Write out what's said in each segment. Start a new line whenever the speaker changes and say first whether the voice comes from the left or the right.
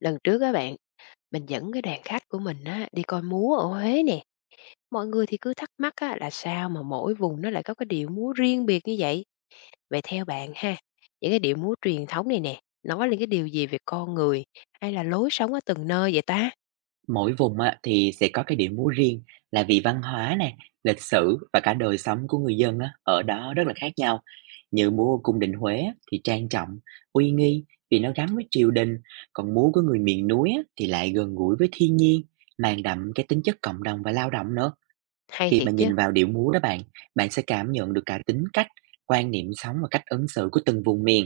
left: Lần trước các bạn, mình dẫn cái đoàn khách của mình á, đi coi múa ở Huế nè. Mọi người thì cứ thắc mắc á, là sao mà mỗi vùng nó lại có cái điệu múa riêng biệt như vậy. Vậy theo bạn ha, những cái điệu múa truyền thống này nè, nói lên cái điều gì về con người hay là lối sống ở từng nơi vậy ta?
right: Mỗi vùng á, thì sẽ có cái điệu múa riêng là vì văn hóa nè, lịch sử và cả đời sống của người dân á, ở đó rất là khác nhau. Như múa của cung đình Huế á, thì trang trọng, uy nghi vì nó gắn với triều đình, còn múa của người miền núi á, thì lại gần gũi với thiên nhiên, mang đậm cái tính chất cộng đồng và lao động nữa.
left: Hay
right: Khi mà
left: thiệt chứ,
right: nhìn vào điệu múa đó bạn, bạn sẽ cảm nhận được cả tính cách, quan niệm sống và cách ứng xử của từng vùng miền.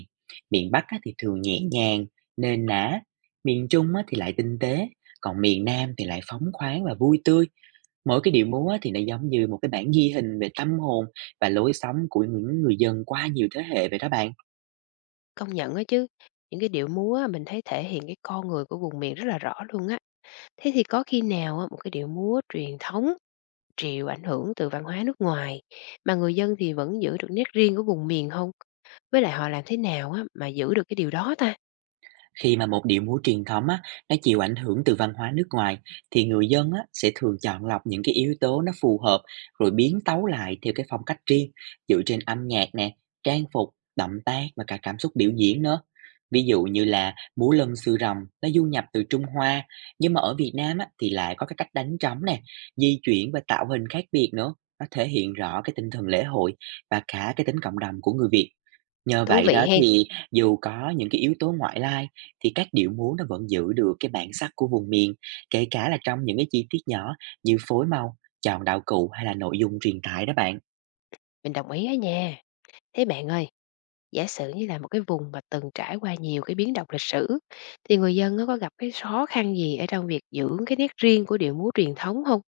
right: Miền Bắc á, thì thường nhẹ nhàng, nền nã, miền Trung á, thì lại tinh tế, còn miền Nam thì lại phóng khoáng và vui tươi. Mỗi cái điệu múa á, thì nó giống như một cái bản ghi hình về tâm hồn và lối sống của những người dân qua nhiều thế hệ vậy đó bạn.
left: công nhận á chứ. Những cái điệu múa á, mình thấy thể hiện cái con người của vùng miền rất là rõ luôn á. Thế thì có khi nào á, một cái điệu múa truyền thống chịu ảnh hưởng từ văn hóa nước ngoài mà người dân thì vẫn giữ được nét riêng của vùng miền không? Với lại họ làm thế nào á mà giữ được cái điều đó ta?
right: Khi mà một điệu múa truyền thống á, nó chịu ảnh hưởng từ văn hóa nước ngoài thì người dân á, sẽ thường chọn lọc những cái yếu tố nó phù hợp rồi biến tấu lại theo cái phong cách riêng dựa trên âm nhạc nè, trang phục, động tác và cả cảm xúc biểu diễn nữa. Ví dụ như là múa lân sư rồng nó du nhập từ Trung Hoa, nhưng mà ở Việt Nam á, thì lại có cái cách đánh trống nè, di chuyển và tạo hình khác biệt nữa. Nó thể hiện rõ cái tinh thần lễ hội và cả cái tính cộng đồng của người Việt. Nhờ
left: Thú
right: vậy
left: vị
right: đó
left: hen,
right: thì dù có những cái yếu tố ngoại lai, thì các điệu múa nó vẫn giữ được cái bản sắc của vùng miền, kể cả là trong những cái chi tiết nhỏ như phối màu, chọn đạo cụ hay là nội dung truyền tải đó bạn.
left: mình đồng ý á nha. Thế bạn ơi, giả sử như là một cái vùng mà từng trải qua nhiều cái biến động lịch sử thì người dân nó có gặp cái khó khăn gì ở trong việc giữ cái nét riêng của điệu múa truyền thống không?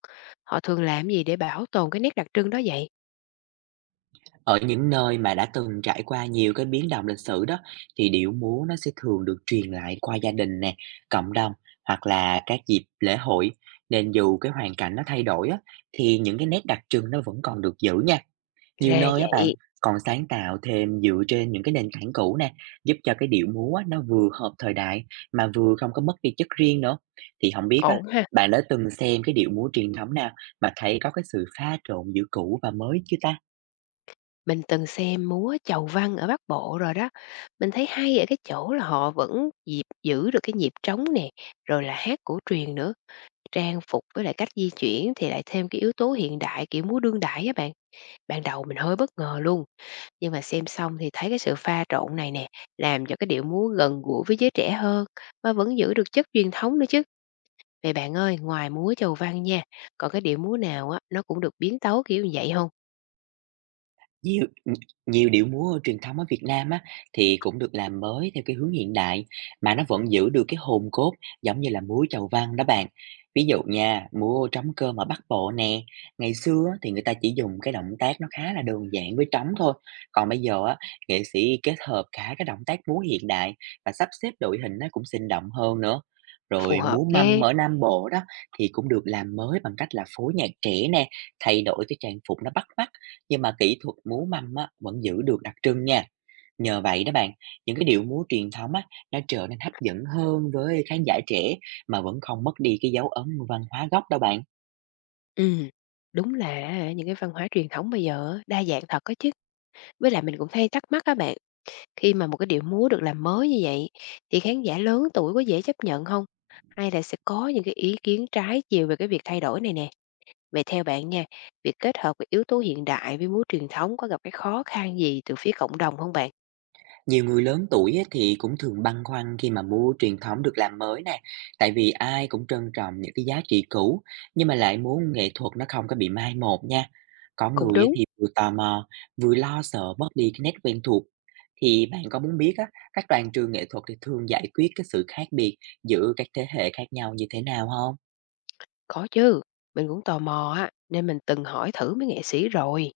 left: Họ thường làm gì để bảo tồn cái nét đặc trưng đó vậy?
right: Ở những nơi mà đã từng trải qua nhiều cái biến động lịch sử đó, thì điệu múa nó sẽ thường được truyền lại qua gia đình nè, cộng đồng hoặc là các dịp lễ hội. Nên dù cái hoàn cảnh nó thay đổi á, thì những cái nét đặc trưng nó vẫn còn được giữ nha. Nhiều
left: Ra
right: nơi á bạn
left: vậy,
right: còn sáng tạo thêm dựa trên những cái nền tảng cũ nè, giúp cho cái điệu múa á, nó vừa hợp thời đại mà vừa không có mất đi chất riêng nữa. Thì không biết á,
left: ổn ha.
right: bạn đã từng xem cái điệu múa truyền thống nào mà thấy có cái sự pha trộn giữa cũ và mới chưa ta?
left: Mình từng xem múa chầu văn ở Bắc Bộ rồi đó. Mình thấy hay ở cái chỗ là họ vẫn dịp giữ được cái nhịp trống nè, rồi là hát cổ truyền nữa, trang phục với lại cách di chuyển thì lại thêm cái yếu tố hiện đại kiểu múa đương đại á bạn. Ban đầu mình hơi bất ngờ luôn, nhưng mà xem xong thì thấy cái sự pha trộn này nè, làm cho cái điệu múa gần gũi với giới trẻ hơn mà vẫn giữ được chất truyền thống nữa chứ. Vậy bạn ơi, ngoài múa chầu văn nha, còn cái điệu múa nào á nó cũng được biến tấu kiểu như vậy không?
right: Nhiều nhiều điệu múa truyền thống ở Việt Nam á, thì cũng được làm mới theo cái hướng hiện đại mà nó vẫn giữ được cái hồn cốt, giống như là múa chầu văn đó bạn. Ví dụ nha, múa trống cơm ở Bắc Bộ nè, ngày xưa á, thì người ta chỉ dùng cái động tác nó khá là đơn giản với trống thôi. Còn bây giờ á, nghệ sĩ kết hợp cả cái động tác múa hiện đại và sắp xếp đội hình nó cũng sinh động hơn nữa.
left: Phù
right: Rồi
left: hợp
right: múa mâm
left: ghê.
right: ở Nam Bộ đó thì cũng được làm mới bằng cách là phối nhạc trẻ nè, thay đổi cái trang phục nó bắt mắt, nhưng mà kỹ thuật múa mâm á, vẫn giữ được đặc trưng nha. Nhờ vậy đó bạn, những cái điệu múa truyền thống á, nó trở nên hấp dẫn hơn với khán giả trẻ mà vẫn không mất đi cái dấu ấn văn hóa gốc đâu bạn.
left: Ừm, đúng là á những cái văn hóa truyền thống bây giờ á, đa dạng thật có chứ. Với lại mình cũng hay thắc mắc các bạn, khi mà một cái điệu múa được làm mới như vậy thì khán giả lớn tuổi có dễ chấp nhận không? Hay là sẽ có những cái ý kiến trái chiều về cái việc thay đổi này nè? Vậy theo bạn nha, việc kết hợp cái yếu tố hiện đại với múa truyền thống có gặp cái khó khăn gì từ phía cộng đồng không bạn?
right: Nhiều người lớn tuổi á thì cũng thường băn khoăn khi mà mua truyền thống được làm mới nè, tại vì ai cũng trân trọng những cái giá trị cũ, nhưng mà lại muốn nghệ thuật nó không có bị mai một nha. Có
left: Cũng
right: người á
left: đúng,
right: thì vừa tò mò, vừa lo sợ mất đi cái nét quen thuộc. Thì bạn có muốn biết á, các đoàn trường nghệ thuật thì thường giải quyết cái sự khác biệt giữa các thế hệ khác nhau như thế nào không?
left: có chứ, mình cũng tò mò á, nên mình từng hỏi thử mấy nghệ sĩ rồi.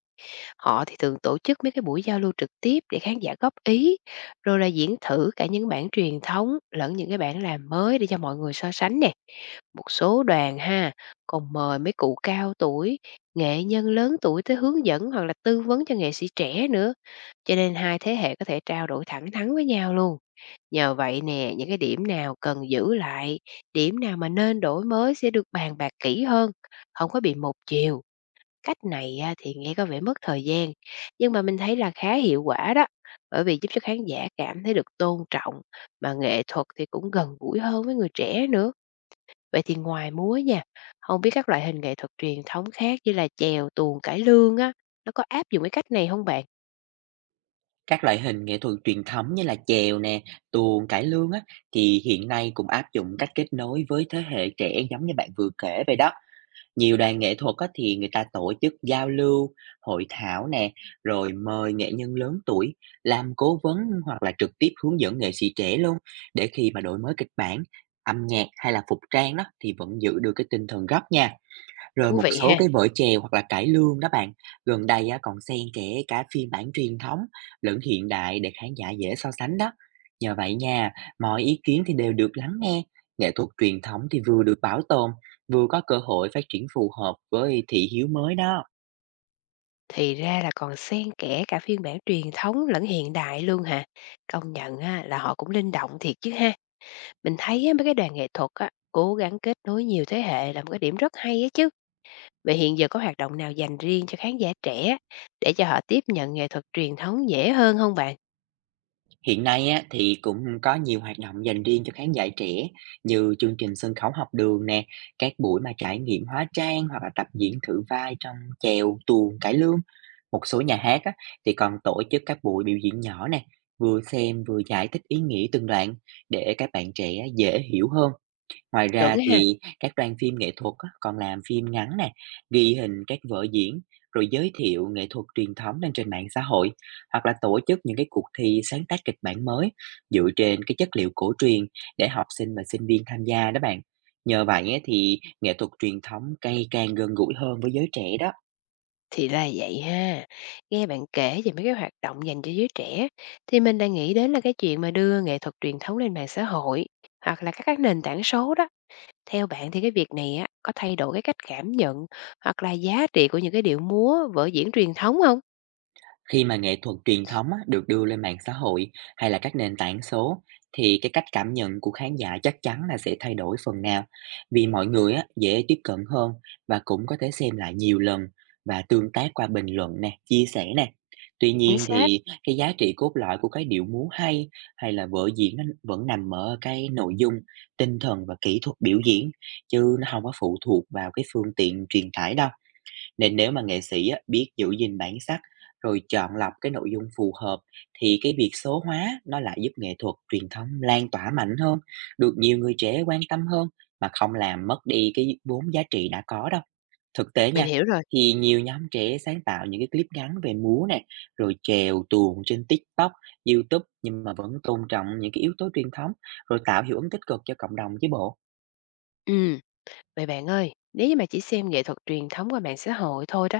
left: Họ thì thường tổ chức mấy cái buổi giao lưu trực tiếp để khán giả góp ý, rồi là diễn thử cả những bản truyền thống lẫn những cái bản làm mới để cho mọi người so sánh nè. Một số đoàn ha, còn mời mấy cụ cao tuổi, nghệ nhân lớn tuổi tới hướng dẫn hoặc là tư vấn cho nghệ sĩ trẻ nữa. Cho nên hai thế hệ có thể trao đổi thẳng thắn với nhau luôn. Nhờ vậy nè, những cái điểm nào cần giữ lại, điểm nào mà nên đổi mới sẽ được bàn bạc kỹ hơn, không có bị một chiều. Cách này á, thì nghe có vẻ mất thời gian, nhưng mà mình thấy là khá hiệu quả đó, bởi vì giúp cho khán giả cảm thấy được tôn trọng, mà nghệ thuật thì cũng gần gũi hơn với người trẻ nữa. Vậy thì ngoài múa nha, không biết các loại hình nghệ thuật truyền thống khác như là chèo, tuồng, cải lương á, nó có áp dụng cái cách này không bạn?
right: Các loại hình nghệ thuật truyền thống như là chèo nè, tuồng, cải lương á, thì hiện nay cũng áp dụng cách kết nối với thế hệ trẻ giống như bạn vừa kể vậy đó. Nhiều đoàn nghệ thuật á, thì người ta tổ chức giao lưu, hội thảo nè, rồi mời nghệ nhân lớn tuổi làm cố vấn hoặc là trực tiếp hướng dẫn nghệ sĩ trẻ luôn, để khi mà đổi mới kịch bản, âm nhạc hay là phục trang đó, thì vẫn giữ được cái tinh thần gốc nha. Rồi
left: Thú
right: một
left: vị
right: số
left: ha.
right: cái vở chèo hoặc là cải lương đó bạn, gần đây á, còn xen kẽ cả phiên bản truyền thống lẫn hiện đại để khán giả dễ so sánh đó. Nhờ vậy nha, mọi ý kiến thì đều được lắng nghe, nghệ thuật truyền thống thì vừa được bảo tồn, vừa có cơ hội phát triển phù hợp với thị hiếu mới đó.
left: Thì ra là còn xen kẽ cả phiên bản truyền thống lẫn hiện đại luôn hả? Công nhận á, là họ cũng linh động thiệt chứ ha. Mình thấy á, mấy cái đoàn nghệ thuật á, cố gắng kết nối nhiều thế hệ là một cái điểm rất hay á chứ. Vậy hiện giờ có hoạt động nào dành riêng cho khán giả trẻ để cho họ tiếp nhận nghệ thuật truyền thống dễ hơn không bạn?
right: Hiện nay á, thì cũng có nhiều hoạt động dành riêng cho khán giả trẻ như chương trình sân khấu học đường nè, các buổi mà trải nghiệm hóa trang hoặc là tập diễn thử vai trong chèo, tuồng, cải lương. Một số nhà hát á, thì còn tổ chức các buổi biểu diễn nhỏ nè, vừa xem vừa giải thích ý nghĩa từng đoạn để các bạn trẻ dễ hiểu hơn. Ngoài
left: Chuẩn
right: ra
left: ha.
right: thì các đoàn phim nghệ thuật á, còn làm phim ngắn nè, ghi hình các vở diễn, rồi giới thiệu nghệ thuật truyền thống lên trên mạng xã hội, hoặc là tổ chức những cái cuộc thi sáng tác kịch bản mới dựa trên cái chất liệu cổ truyền để học sinh và sinh viên tham gia đó bạn. Nhờ vậy á, thì nghệ thuật truyền thống ngày càng gần gũi hơn với giới trẻ đó.
left: Thì là vậy ha. Nghe bạn kể về mấy cái hoạt động dành cho giới trẻ thì mình đang nghĩ đến là cái chuyện mà đưa nghệ thuật truyền thống lên mạng xã hội hoặc là các cái nền tảng số đó. Theo bạn thì cái việc này á có thay đổi cái cách cảm nhận hoặc là giá trị của những cái điệu múa, vở diễn truyền thống không?
right: Khi mà nghệ thuật truyền thống á, được đưa lên mạng xã hội hay là các nền tảng số, thì cái cách cảm nhận của khán giả chắc chắn là sẽ thay đổi phần nào, vì mọi người á, dễ tiếp cận hơn và cũng có thể xem lại nhiều lần và tương tác qua bình luận nè, chia sẻ nè. Tuy
left: Chính
right: nhiên
left: xác.
right: thì cái giá trị cốt lõi của cái điệu múa hay hay là vở diễn nó vẫn nằm ở cái nội dung, tinh thần và kỹ thuật biểu diễn, chứ nó không có phụ thuộc vào cái phương tiện truyền tải đâu. Nên nếu mà nghệ sĩ á, biết giữ gìn bản sắc rồi chọn lọc cái nội dung phù hợp, thì cái việc số hóa nó lại giúp nghệ thuật truyền thống lan tỏa mạnh hơn, được nhiều người trẻ quan tâm hơn mà không làm mất đi cái vốn giá trị đã có đâu. Thực tế
left: Mình
right: nha,
left: hiểu rồi.
right: thì nhiều nhóm trẻ sáng tạo những cái clip ngắn về múa này, rồi chèo tuồng trên TikTok, YouTube nhưng mà vẫn tôn trọng những cái yếu tố truyền thống, rồi tạo hiệu ứng tích cực cho cộng đồng chứ bộ.
left: Ừm, vậy bạn ơi, nếu như mà chỉ xem nghệ thuật truyền thống qua mạng xã hội thôi đó,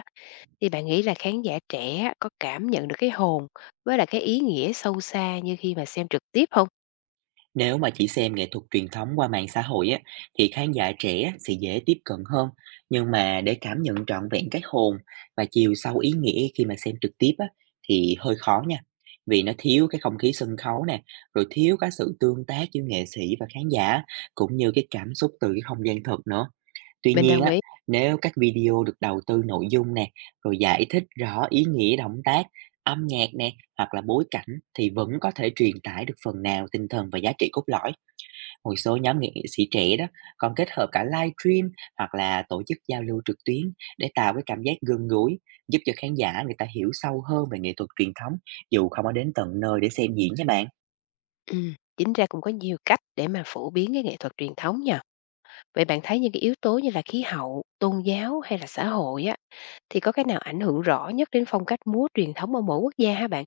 left: thì bạn nghĩ là khán giả trẻ có cảm nhận được cái hồn với lại cái ý nghĩa sâu xa như khi mà xem trực tiếp không?
right: Nếu mà chỉ xem nghệ thuật truyền thống qua mạng xã hội á, thì khán giả trẻ sẽ dễ tiếp cận hơn. Nhưng mà để cảm nhận trọn vẹn cái hồn và chiều sâu ý nghĩa khi mà xem trực tiếp á, thì hơi khó nha. Vì nó thiếu cái không khí sân khấu nè, rồi thiếu cái sự tương tác giữa nghệ sĩ và khán giả, cũng như cái cảm xúc từ cái không gian thật nữa. Tuy
left: Mình
right: nhiên
left: đồng
right: á,
left: ý.
right: nếu các video được đầu tư nội dung nè, rồi giải thích rõ ý nghĩa động tác, âm nhạc nè, hoặc là bối cảnh, thì vẫn có thể truyền tải được phần nào tinh thần và giá trị cốt lõi. Một số nhóm nghệ sĩ trẻ đó còn kết hợp cả live stream hoặc là tổ chức giao lưu trực tuyến để tạo cái cảm giác gần gũi, giúp cho khán giả người ta hiểu sâu hơn về nghệ thuật truyền thống dù không có đến tận nơi để xem diễn nha bạn.
left: Chính ra cũng có nhiều cách để mà phổ biến cái nghệ thuật truyền thống nha. Vậy bạn thấy những cái yếu tố như là khí hậu, tôn giáo hay là xã hội á, thì có cái nào ảnh hưởng rõ nhất đến phong cách múa truyền thống ở mỗi quốc gia hả bạn?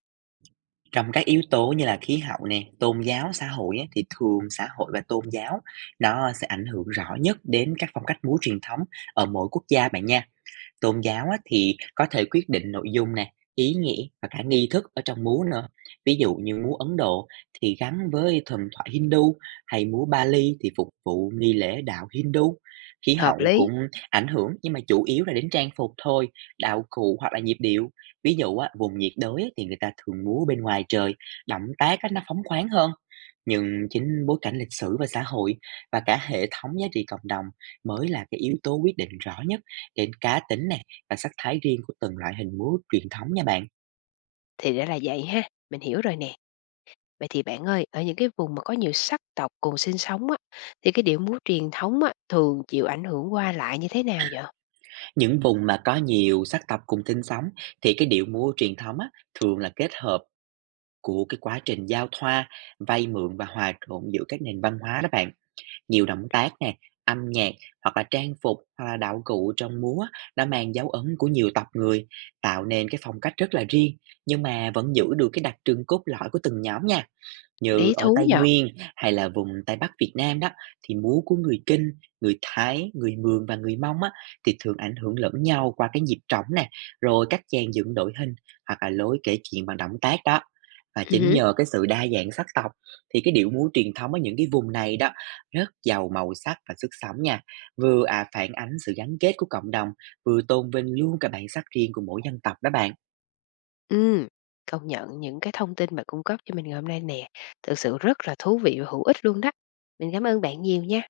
right: Trong các yếu tố như là khí hậu nè, tôn giáo, xã hội á, thì thường xã hội và tôn giáo nó sẽ ảnh hưởng rõ nhất đến các phong cách múa truyền thống ở mỗi quốc gia bạn nha. Tôn giáo á, thì có thể quyết định nội dung nè, ý nghĩa và cả nghi thức ở trong múa nữa. Ví dụ như múa Ấn Độ thì gắn với thần thoại Hindu, hay múa Bali thì phục vụ nghi lễ đạo Hindu. Khí
left: Hợp
right: hậu
left: lý.
right: cũng ảnh hưởng nhưng mà chủ yếu là đến trang phục thôi, đạo cụ hoặc là nhịp điệu. Ví dụ á, vùng nhiệt đới á, thì người ta thường múa bên ngoài trời, động tác á, nó phóng khoáng hơn. Nhưng chính bối cảnh lịch sử và xã hội và cả hệ thống giá trị cộng đồng mới là cái yếu tố quyết định rõ nhất đến cá tính nè và sắc thái riêng của từng loại hình múa truyền thống nha bạn.
left: Thì đã là vậy ha, mình hiểu rồi nè. Vậy thì bạn ơi, ở những cái vùng mà có nhiều sắc tộc cùng sinh sống á, thì cái điệu múa truyền thống á, thường chịu ảnh hưởng qua lại như thế nào vậy?
right: Những vùng mà có nhiều sắc tộc cùng sinh sống thì cái điệu múa truyền thống á, thường là kết hợp của cái quá trình giao thoa, vay mượn và hòa trộn giữa các nền văn hóa đó bạn. Nhiều động tác nè, âm nhạc hoặc là trang phục hoặc là đạo cụ trong múa đã mang dấu ấn của nhiều tộc người, tạo nên cái phong cách rất là riêng nhưng mà vẫn giữ được cái đặc trưng cốt lõi của từng nhóm nha. Như
left: Lý
right: ở
left: thú
right: Tây
left: nhỉ?
right: Nguyên hay là vùng Tây Bắc Việt Nam đó, thì múa của người Kinh, người Thái, người Mường và người Mông á, thì thường ảnh hưởng lẫn nhau qua cái nhịp trống nè, rồi cách dàn dựng đội hình hoặc là lối kể chuyện bằng động tác đó. Và
left: Ừ,
right: chính
left: hứm,
right: nhờ cái sự đa dạng sắc tộc thì cái điệu múa truyền thống ở những cái vùng này đó rất giàu màu sắc và sức sống nha. Vừa phản ánh sự gắn kết của cộng đồng, vừa tôn vinh luôn cả bản sắc riêng của mỗi dân tộc đó bạn.
left: ừm, công nhận những cái thông tin bạn cung cấp cho mình ngày hôm nay nè, thực sự rất là thú vị và hữu ích luôn đó. Mình cảm ơn bạn nhiều nha.